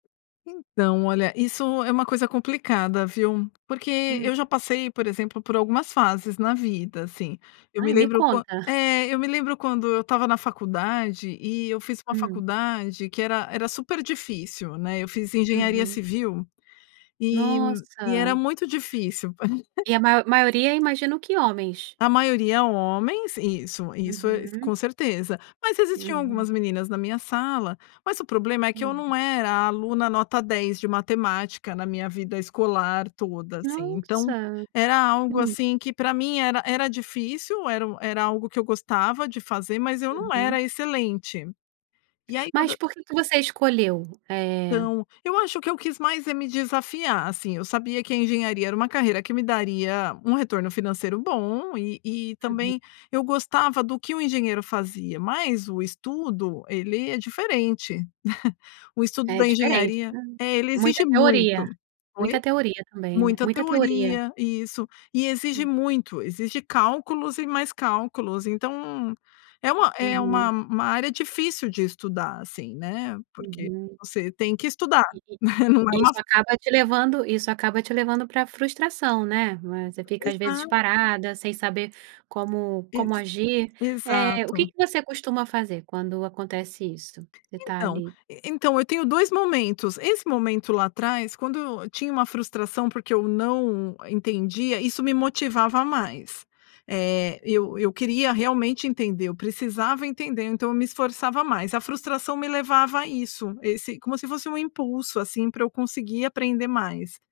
Então, olha, isso é uma coisa complicada, viu. Porque eu Hum. já passei, por exemplo, por algumas fases na vida, assim. Eu me Ai, me lembro quan conta. é, eu me lembro quando eu estava na faculdade e eu fiz uma Hum. faculdade que era era super difícil, né. Eu fiz engenharia Uhum. civil e e era Nossa! muito difícil. E a ma maioria, imagino que homens. A maioria homens, isso, isso é Uhum. com certeza. Mas existiam algumas Uhum. meninas na minha sala, mas o problema é que eu não Hum. era a aluna nota dez de matemática na minha vida escolar toda, assim. Então Nossa! era algo, Hum. assim, que para mim era era difícil, era u era algo que eu gostava de fazer, mas eu não Uhum. era excelente. E aí Mas quando por quê que você escolheu, eh Então, eu acho que eu quis mais é me desafiar, assim, eu sabia que a engenharia era uma carreira que me daria um retorno financeiro bom e e Uhum. também, eu gostava do que o engenheiro fazia, mas o estudo, ele é diferente. O estudo É da diferente, engenharia né, é, ele exige muita teori. muito. Oi? Muita teoria também, né, Muita muita teoria. teoria, isso. E exige Hum. muito, exige cálculos e mais cálculos, então é uma é uma Uhum. uma área difícil de estudar, assim, né. Porque Uhum. você tem que estudar, E i né, não é uma isso f acaba te levando isso acaba te levando pra frustração, né? Mas você fica, às vezes, Exato. parada, sem saber como como Isso, agir, eh, o quê exato. que você costuma fazer quando acontece isso? Você tá Então ali e então, eu tenho dois momentos, esse momento lá atrás quando eu tinha uma frustração porque eu não entendia, isso me motivava mais, eh, eu eu queria realmente entender, eu precisava entender, então eu me esforçava mais. A frustração me levava a isso, esse como se fosse um impulso, assim, para eu conseguir aprender mais.